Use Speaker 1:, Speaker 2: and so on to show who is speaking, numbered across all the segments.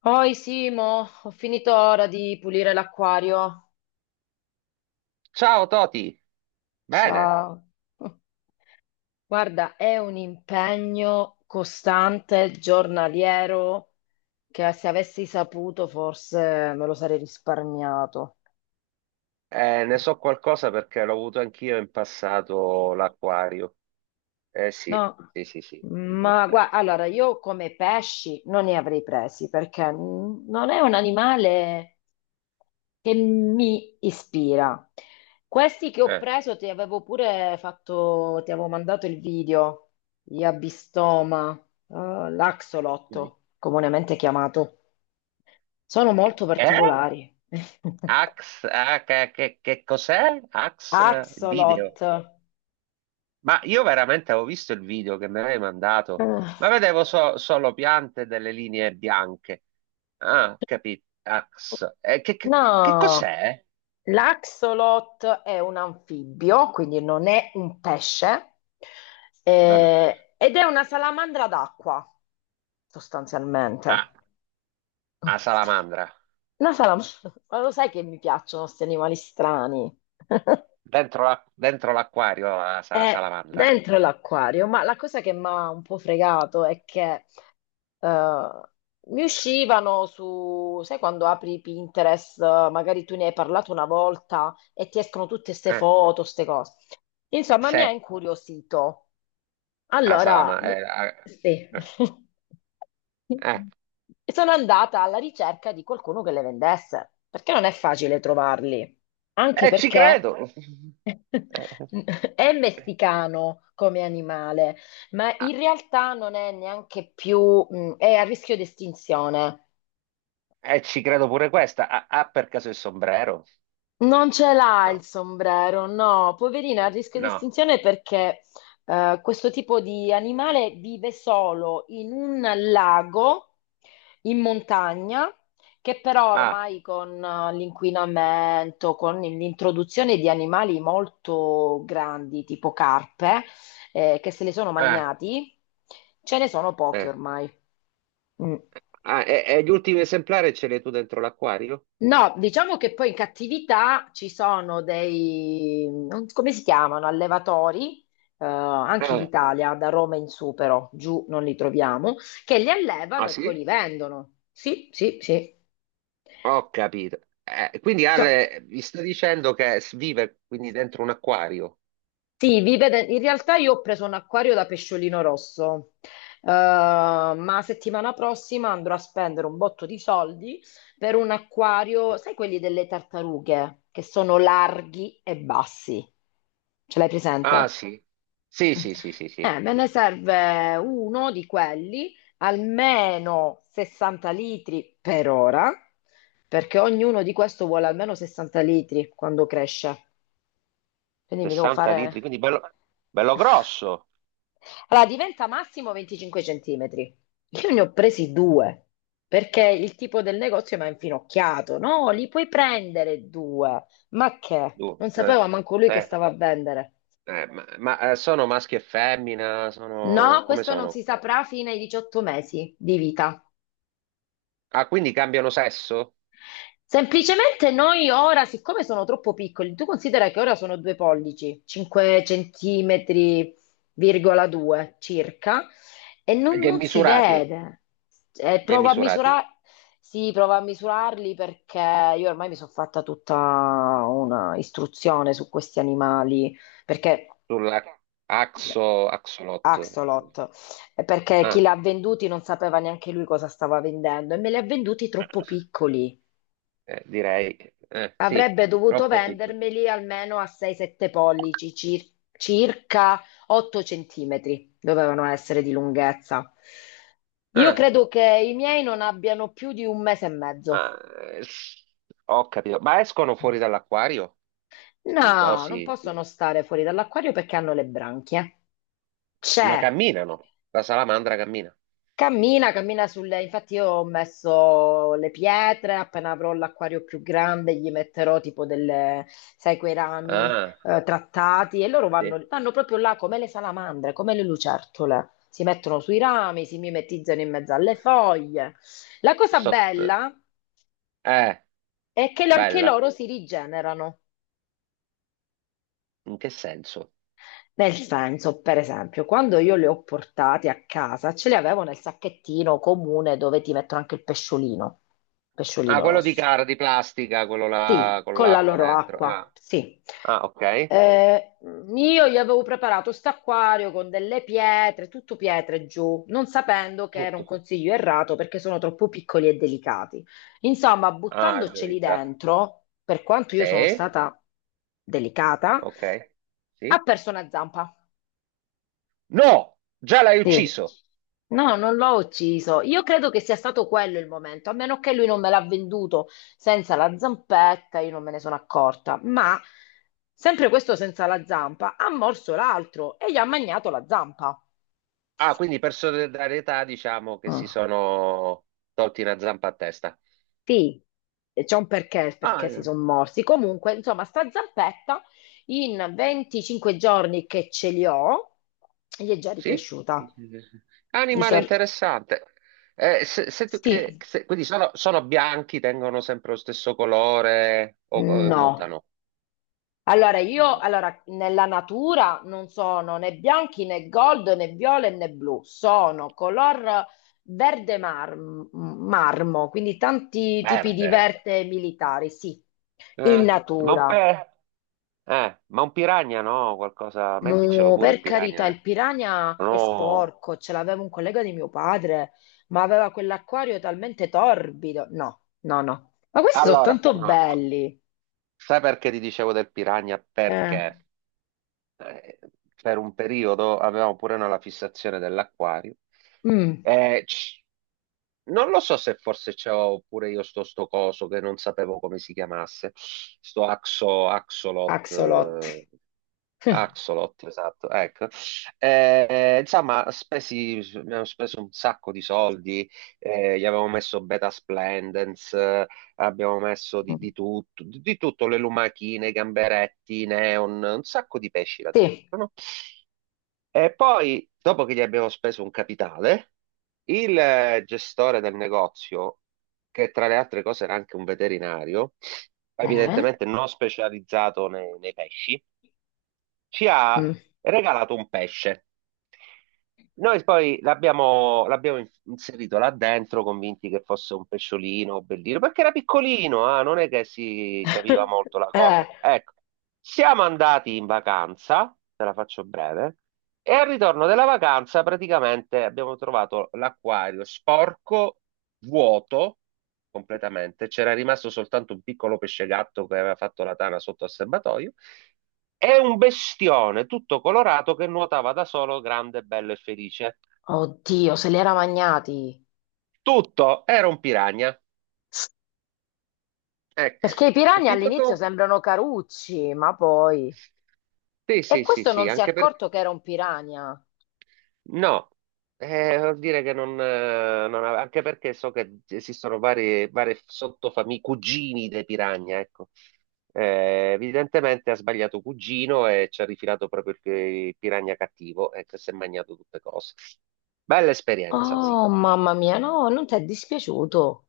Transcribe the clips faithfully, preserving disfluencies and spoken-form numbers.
Speaker 1: Poi Simo, ho finito ora di pulire l'acquario.
Speaker 2: Ciao Toti, bene.
Speaker 1: Ciao. Guarda, è un impegno costante, giornaliero, che se avessi saputo forse me lo sarei risparmiato.
Speaker 2: Eh, ne so qualcosa perché l'ho avuto anch'io in passato l'acquario. Eh sì,
Speaker 1: No,
Speaker 2: sì, sì, sì, in
Speaker 1: ma guarda,
Speaker 2: effetti.
Speaker 1: allora io come pesci non ne avrei presi perché mm, non è un animale che mi ispira. Questi che ho
Speaker 2: Eh?
Speaker 1: preso ti avevo pure fatto, ti avevo mandato il video, gli Abistoma, eh, l'Axolotto, comunemente chiamato. Sono molto
Speaker 2: Eh?
Speaker 1: particolari.
Speaker 2: Ax, ah, che, che- che cos'è? Ax, eh, il video.
Speaker 1: Axolot. Ah,
Speaker 2: Ma io veramente avevo visto il video che mi avevi mandato, ma vedevo so- solo piante e delle linee bianche. Ah, capito, Ax. Eh, che, che-
Speaker 1: no,
Speaker 2: che- che cos'è?
Speaker 1: l'axolot è un anfibio, quindi non è un pesce,
Speaker 2: Non ho preso.
Speaker 1: eh, ed è una salamandra d'acqua,
Speaker 2: Ah,
Speaker 1: sostanzialmente.
Speaker 2: a salamandra.
Speaker 1: Una salamandra, ma lo sai che mi piacciono questi animali strani?
Speaker 2: Dentro la- dentro l'acquario la sa-
Speaker 1: È
Speaker 2: salamandra.
Speaker 1: dentro l'acquario, ma la cosa che mi ha un po' fregato è che eh, mi uscivano su, sai quando apri Pinterest, eh, magari tu ne hai parlato una volta e ti escono tutte queste
Speaker 2: Eh,
Speaker 1: foto, queste cose. Insomma, mi ha
Speaker 2: se
Speaker 1: incuriosito.
Speaker 2: a
Speaker 1: Allora, mi-
Speaker 2: salamandra. Eh,
Speaker 1: sì.
Speaker 2: eh, eh.
Speaker 1: E Sono andata alla ricerca di qualcuno che le vendesse, perché non è facile trovarli, anche
Speaker 2: Eh, ci
Speaker 1: perché
Speaker 2: credo. Eh,
Speaker 1: è
Speaker 2: eh.
Speaker 1: messicano come animale, ma
Speaker 2: Ah,
Speaker 1: in realtà non è neanche più, mh, è a rischio di estinzione.
Speaker 2: eh, ci credo pure questa. Ha ha per caso il sombrero?
Speaker 1: Non ce l'ha il
Speaker 2: No,
Speaker 1: sombrero, no, poverina, a rischio di
Speaker 2: no.
Speaker 1: estinzione perché eh, questo tipo di animale vive solo in un lago in montagna, che però
Speaker 2: Ah,
Speaker 1: ormai con eh, l'inquinamento, con l'introduzione di animali molto grandi, tipo carpe, eh, che se li sono
Speaker 2: eh,
Speaker 1: magnati, ce ne sono pochi
Speaker 2: eh.
Speaker 1: ormai. Mm.
Speaker 2: Ah, e, e gli ultimi esemplari ce li hai tu dentro l'acquario?
Speaker 1: No, diciamo che poi in cattività ci sono dei, non- so come si chiamano, allevatori, eh, anche in
Speaker 2: Eh,
Speaker 1: Italia, da Roma in su però, giù non li troviamo, che li allevano
Speaker 2: ah
Speaker 1: e poi li
Speaker 2: sì?
Speaker 1: vendono. Sì, sì, sì.
Speaker 2: Ho capito. Eh, quindi
Speaker 1: Cioè,
Speaker 2: Ale mi sta dicendo che s- vive quindi dentro un acquario.
Speaker 1: sì, vive de- in realtà io ho preso un acquario da pesciolino rosso, eh, ma settimana prossima andrò a spendere un botto di soldi per un acquario, sai quelli delle tartarughe, che sono larghi e bassi. Ce l'hai
Speaker 2: Ah
Speaker 1: presente?
Speaker 2: sì. Sì, sì, sì, sì, sì.
Speaker 1: Eh, me ne serve uno di quelli, almeno sessanta litri per ora, perché ognuno di questo vuole almeno sessanta litri quando cresce. Quindi mi devo
Speaker 2: sessanta litri,
Speaker 1: fare...
Speaker 2: quindi bello, bello grosso.
Speaker 1: Allora, diventa massimo venticinque centimetri. Io ne ho presi due, perché il tipo del negozio mi ha infinocchiato. No, li puoi prendere due. Ma
Speaker 2: Tu,
Speaker 1: che? Non
Speaker 2: eh,
Speaker 1: sapeva manco lui che
Speaker 2: eh,
Speaker 1: stava a vendere.
Speaker 2: eh, ma ma, eh, sono maschi e femmina? Sono,
Speaker 1: No,
Speaker 2: come
Speaker 1: questo non
Speaker 2: sono?
Speaker 1: si saprà fino ai diciotto mesi di vita.
Speaker 2: Ah, quindi cambiano sesso?
Speaker 1: Semplicemente noi ora, siccome sono troppo piccoli, tu considera che ora sono due pollici, cinque centimetri, virgola due circa, e non,
Speaker 2: Gli è
Speaker 1: non si
Speaker 2: misurati,
Speaker 1: vede. Eh,
Speaker 2: gli è
Speaker 1: provo a
Speaker 2: misurati
Speaker 1: misurare, sì, provo a misurarli perché io ormai mi sono fatta tutta una istruzione su questi animali, perché
Speaker 2: sulla axo, axolot.
Speaker 1: Axolot, eh, perché chi li
Speaker 2: Ah,
Speaker 1: ha venduti non sapeva neanche lui cosa stava vendendo e me li ha venduti troppo piccoli.
Speaker 2: eh, direi, eh, sì,
Speaker 1: Avrebbe dovuto
Speaker 2: troppo piccolo.
Speaker 1: vendermeli almeno a sei sette pollici, cir- circa otto centimetri dovevano essere di lunghezza. Io
Speaker 2: Ah,
Speaker 1: credo che i miei non abbiano più di un mese e mezzo.
Speaker 2: ma, eh, s- Ho capito. Ma escono fuori dall'acquario? Sti
Speaker 1: No, non
Speaker 2: cosi,
Speaker 1: possono stare fuori dall'acquario perché hanno le branchie.
Speaker 2: ma
Speaker 1: C'è
Speaker 2: camminano. La salamandra cammina.
Speaker 1: Cammina, cammina sulle... Infatti io ho messo le pietre, appena avrò l'acquario più grande gli metterò tipo delle, sai, quei rami
Speaker 2: Ah.
Speaker 1: eh, trattati e loro
Speaker 2: Sì.
Speaker 1: vanno, vanno proprio là come le salamandre, come le lucertole. Si mettono sui rami, si mimetizzano in mezzo alle foglie. La cosa
Speaker 2: Sotto...
Speaker 1: bella
Speaker 2: Eh,
Speaker 1: è che anche
Speaker 2: bella.
Speaker 1: loro si rigenerano.
Speaker 2: In che senso?
Speaker 1: Nel senso, per esempio, quando io le ho portate a casa, ce le avevo nel sacchettino comune dove ti mettono anche il pesciolino,
Speaker 2: Ah,
Speaker 1: pesciolino
Speaker 2: quello di
Speaker 1: rosso.
Speaker 2: cara, di plastica, quello là
Speaker 1: Sì,
Speaker 2: con
Speaker 1: con la
Speaker 2: l'acqua
Speaker 1: loro
Speaker 2: dentro.
Speaker 1: acqua,
Speaker 2: Ah,
Speaker 1: sì.
Speaker 2: ah, ok.
Speaker 1: Eh, io gli avevo preparato st'acquario con delle pietre, tutto pietre giù, non sapendo che era un
Speaker 2: Tutto.
Speaker 1: consiglio errato perché sono troppo piccoli e delicati. Insomma,
Speaker 2: Ah,
Speaker 1: buttandoceli
Speaker 2: gioita.
Speaker 1: dentro, per quanto io sono
Speaker 2: Sì,
Speaker 1: stata delicata,
Speaker 2: ok.
Speaker 1: ha
Speaker 2: Sì.
Speaker 1: perso una zampa.
Speaker 2: No, già l'hai
Speaker 1: Sì.
Speaker 2: ucciso.
Speaker 1: No, non l'ho ucciso. Io credo che sia stato quello il momento, a meno che lui non me l'ha venduto senza la zampetta, io non me ne sono accorta. Ma sempre questo senza la zampa ha morso l'altro e gli ha magnato la zampa.
Speaker 2: Ah, quindi per solidarietà diciamo che
Speaker 1: Mm.
Speaker 2: si sono tolti una zampa a testa.
Speaker 1: Sì, e c'è un perché, perché si
Speaker 2: Ah,
Speaker 1: sono morsi. Comunque, insomma, sta zampetta in venticinque giorni che ce li ho, gli è già
Speaker 2: sì?
Speaker 1: ricresciuta. Gli so-
Speaker 2: Animale interessante. Eh, se- se tu- che-
Speaker 1: Sì,
Speaker 2: se- quindi sono, sono bianchi, tengono sempre lo stesso colore o eh,
Speaker 1: no.
Speaker 2: mutano?
Speaker 1: Allora, io
Speaker 2: No.
Speaker 1: allora, nella natura non sono né bianchi né gold né viola né blu, sono color verde mar- marmo, quindi tanti tipi di
Speaker 2: Verde.
Speaker 1: verde militari, sì, in
Speaker 2: Eh, ma un
Speaker 1: natura.
Speaker 2: pe- eh, ma un piranha no, qualcosa, metticelo
Speaker 1: No,
Speaker 2: pure il
Speaker 1: per carità,
Speaker 2: piranha. Eh.
Speaker 1: il piranha è
Speaker 2: No.
Speaker 1: sporco, ce l'aveva un collega di mio padre, ma aveva quell'acquario talmente torbido. No, no, no. Ma questi sono
Speaker 2: Allora,
Speaker 1: tanto
Speaker 2: no.
Speaker 1: belli.
Speaker 2: Sai perché ti dicevo del piranha?
Speaker 1: Eh.
Speaker 2: Perché? Eh, per un periodo avevamo pure noi la fissazione dell'acquario.
Speaker 1: Mm,
Speaker 2: Eh, c- non lo so se forse c'avevo pure io sto, sto coso che non sapevo come si chiamasse, sto axo, axolot,
Speaker 1: axolot.
Speaker 2: eh, axolot, esatto, ecco. Eh, insomma, spesi, abbiamo speso un sacco di soldi, eh, gli avevo messo beta splendens, abbiamo messo di, di tutto, di, di tutto, le lumachine, i gamberetti, i neon, un sacco di pesci là
Speaker 1: Sì.
Speaker 2: dentro, no? E poi, dopo che gli abbiamo speso un capitale, il eh, gestore del negozio, che tra le altre cose era anche un veterinario,
Speaker 1: Eh?
Speaker 2: evidentemente non specializzato nei, nei pesci, ci
Speaker 1: Mm.
Speaker 2: ha regalato un pesce. Noi poi l'abbiamo l'abbiamo in- inserito là dentro, convinti che fosse un pesciolino bellino, perché era piccolino, ah, non è che si capiva molto la
Speaker 1: Eh,
Speaker 2: cosa. Ecco, siamo andati in vacanza, te la faccio breve, e al ritorno della vacanza praticamente abbiamo trovato l'acquario sporco, vuoto completamente, c'era rimasto soltanto un piccolo pesce gatto che aveva fatto la tana sotto al serbatoio è un bestione tutto colorato che nuotava da solo, grande, bello e felice.
Speaker 1: oddio, se li era magnati.
Speaker 2: Tutto era un piragna. Ecco,
Speaker 1: Perché i piranha
Speaker 2: capito
Speaker 1: all'inizio
Speaker 2: tu?
Speaker 1: sembrano carucci, ma poi...
Speaker 2: Sì,
Speaker 1: E
Speaker 2: sì, sì,
Speaker 1: questo
Speaker 2: sì,
Speaker 1: non si è
Speaker 2: anche perché...
Speaker 1: accorto che era un piranha.
Speaker 2: No, eh, vuol dire che non... eh, non ave- Anche perché so che esistono varie, varie sottofamiglie, cugini dei piragna, ecco. Eh, evidentemente ha sbagliato cugino e ci ha rifilato proprio il pi- il piragna cattivo, ecco, e che si è mangiato tutte cose. Bella esperienza, sì.
Speaker 1: Oh, mamma mia, no, non ti è dispiaciuto.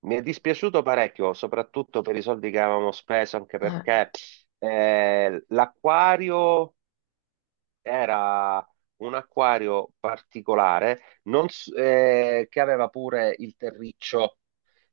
Speaker 2: Mi è dispiaciuto parecchio, soprattutto per i soldi che avevamo speso, anche
Speaker 1: Eh,
Speaker 2: perché eh, l'acquario era un acquario particolare, non s- eh, che aveva pure il terriccio.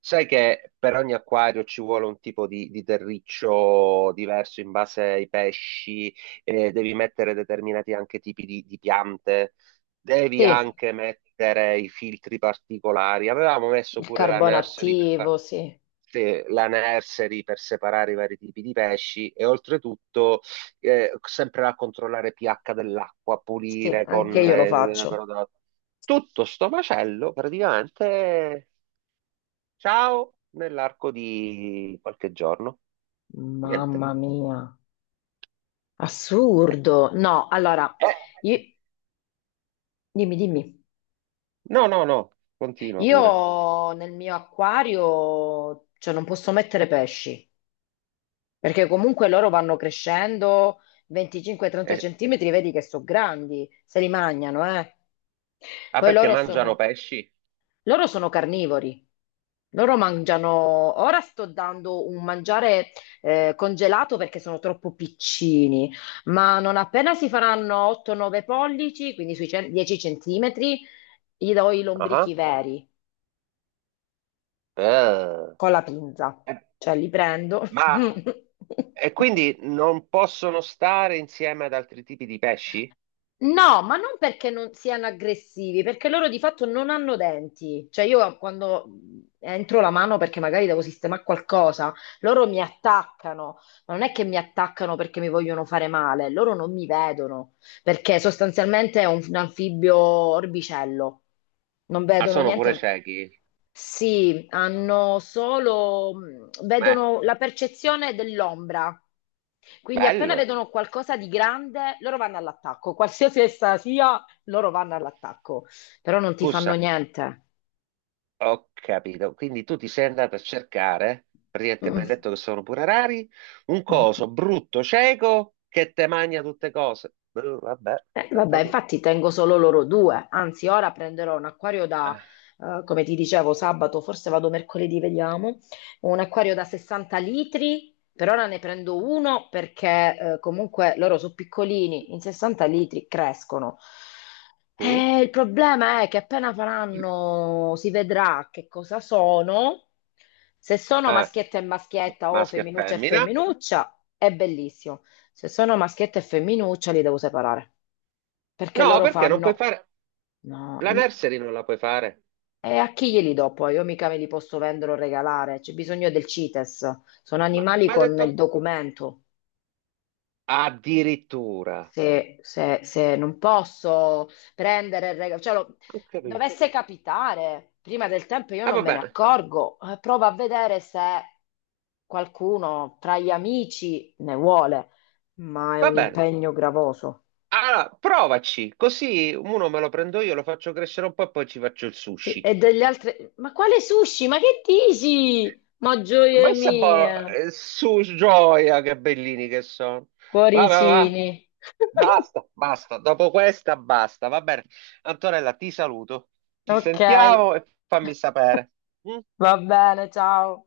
Speaker 2: Sai che per ogni acquario ci vuole un tipo di, di terriccio diverso in base ai pesci, eh, devi mettere determinati anche tipi di, di piante, devi
Speaker 1: sì,
Speaker 2: anche mettere i filtri particolari. Avevamo messo
Speaker 1: il
Speaker 2: pure la
Speaker 1: carbone
Speaker 2: nursery per far-
Speaker 1: attivo, sì.
Speaker 2: sì, la nursery per separare i vari tipi di pesci e oltretutto eh, sempre a controllare pH dell'acqua,
Speaker 1: Sì,
Speaker 2: pulire
Speaker 1: anche
Speaker 2: con
Speaker 1: io lo
Speaker 2: eh,
Speaker 1: faccio.
Speaker 2: però da- tutto sto macello praticamente ciao nell'arco di qualche giorno. Niente.
Speaker 1: Mamma mia,
Speaker 2: Eh,
Speaker 1: assurdo. No, allora,
Speaker 2: eh,
Speaker 1: i- dimmi, dimmi.
Speaker 2: No, no, no, continua pure.
Speaker 1: Io nel mio acquario, cioè, non posso mettere pesci. Perché comunque loro vanno crescendo venticinque trenta
Speaker 2: Eh,
Speaker 1: centimetri, vedi che sono grandi, se li mangiano, eh.
Speaker 2: ah,
Speaker 1: Poi
Speaker 2: perché
Speaker 1: loro
Speaker 2: mangiano
Speaker 1: sono,
Speaker 2: pesci?
Speaker 1: loro sono carnivori. Loro mangiano, ora sto dando un mangiare eh, congelato perché sono troppo piccini, ma non appena si faranno otto nove pollici, quindi sui cen- dieci centimetri, gli do i
Speaker 2: Ah,
Speaker 1: lombrichi
Speaker 2: ah.
Speaker 1: veri
Speaker 2: Eh,
Speaker 1: con la pinza,
Speaker 2: eh,
Speaker 1: cioè li prendo.
Speaker 2: ma e quindi non possono stare insieme ad altri tipi di pesci?
Speaker 1: No, ma non perché non siano aggressivi, perché loro di fatto non hanno denti. Cioè io quando mh, entro la mano perché magari devo sistemare qualcosa, loro mi attaccano, ma non è che mi attaccano perché mi vogliono fare male, loro non mi vedono, perché sostanzialmente è un, un anfibio orbicello, non
Speaker 2: Ah,
Speaker 1: vedono
Speaker 2: sono pure
Speaker 1: niente.
Speaker 2: ciechi.
Speaker 1: Sì, hanno solo, mh,
Speaker 2: Beh,
Speaker 1: vedono la percezione dell'ombra. Quindi appena
Speaker 2: bello.
Speaker 1: vedono qualcosa di grande, loro vanno all'attacco. Qualsiasi essa sia, loro vanno all'attacco. Però non ti fanno
Speaker 2: Scusa.
Speaker 1: niente.
Speaker 2: Ho capito. Quindi tu ti sei andato a cercare, praticamente mi
Speaker 1: Mm.
Speaker 2: hai detto che sono pure rari, un
Speaker 1: Mm.
Speaker 2: coso brutto, cieco, che te mangia tutte cose. Eh, vabbè,
Speaker 1: Eh, vabbè,
Speaker 2: contenta tu.
Speaker 1: infatti tengo solo loro due, anzi ora prenderò un acquario da,
Speaker 2: Ah,
Speaker 1: eh, come ti dicevo, sabato, forse vado mercoledì, vediamo, un acquario da sessanta litri, per ora ne prendo uno perché eh, comunque loro sono piccolini, in sessanta litri crescono.
Speaker 2: sì?
Speaker 1: Eh, il problema è che appena faranno, si vedrà che cosa sono, se sono
Speaker 2: Ah,
Speaker 1: maschietta e
Speaker 2: ma-
Speaker 1: maschietta o
Speaker 2: maschio e
Speaker 1: femminuccia e
Speaker 2: femmina?
Speaker 1: femminuccia, è bellissimo, se sono maschietta e femminuccia li devo separare perché
Speaker 2: No,
Speaker 1: loro
Speaker 2: perché non puoi
Speaker 1: fanno...
Speaker 2: fare...
Speaker 1: No,
Speaker 2: La
Speaker 1: n-
Speaker 2: nursery non la puoi fare.
Speaker 1: e a chi glieli do poi? Io mica me li posso vendere o regalare, c'è bisogno del CITES, sono
Speaker 2: Ma
Speaker 1: animali
Speaker 2: mi ha
Speaker 1: con il
Speaker 2: detto...
Speaker 1: documento.
Speaker 2: Addirittura.
Speaker 1: Se, se- se non posso prendere il regalo, cioè, lo-
Speaker 2: Ho capito.
Speaker 1: dovesse capitare prima del tempo, io
Speaker 2: Ah,
Speaker 1: non
Speaker 2: va
Speaker 1: me ne
Speaker 2: bene,
Speaker 1: accorgo, Eh, provo a vedere se qualcuno tra gli amici ne vuole, ma è
Speaker 2: va
Speaker 1: un
Speaker 2: bene.
Speaker 1: impegno gravoso.
Speaker 2: Allora, provaci, così uno me lo prendo io, lo faccio crescere un po' e poi ci faccio il
Speaker 1: Sì,
Speaker 2: sushi.
Speaker 1: e degli altri, ma quale sushi? Ma che dici? Ma
Speaker 2: Ma
Speaker 1: gioie
Speaker 2: Questa è buona.
Speaker 1: mie!
Speaker 2: Eh, Su gioia, che bellini che sono. Va, va, va.
Speaker 1: Cuoricini.
Speaker 2: Basta, basta. Dopo questa, basta. Va bene. Antonella, ti saluto. Ci
Speaker 1: Ok,
Speaker 2: sentiamo e fammi sapere. Mm?
Speaker 1: va bene, ciao.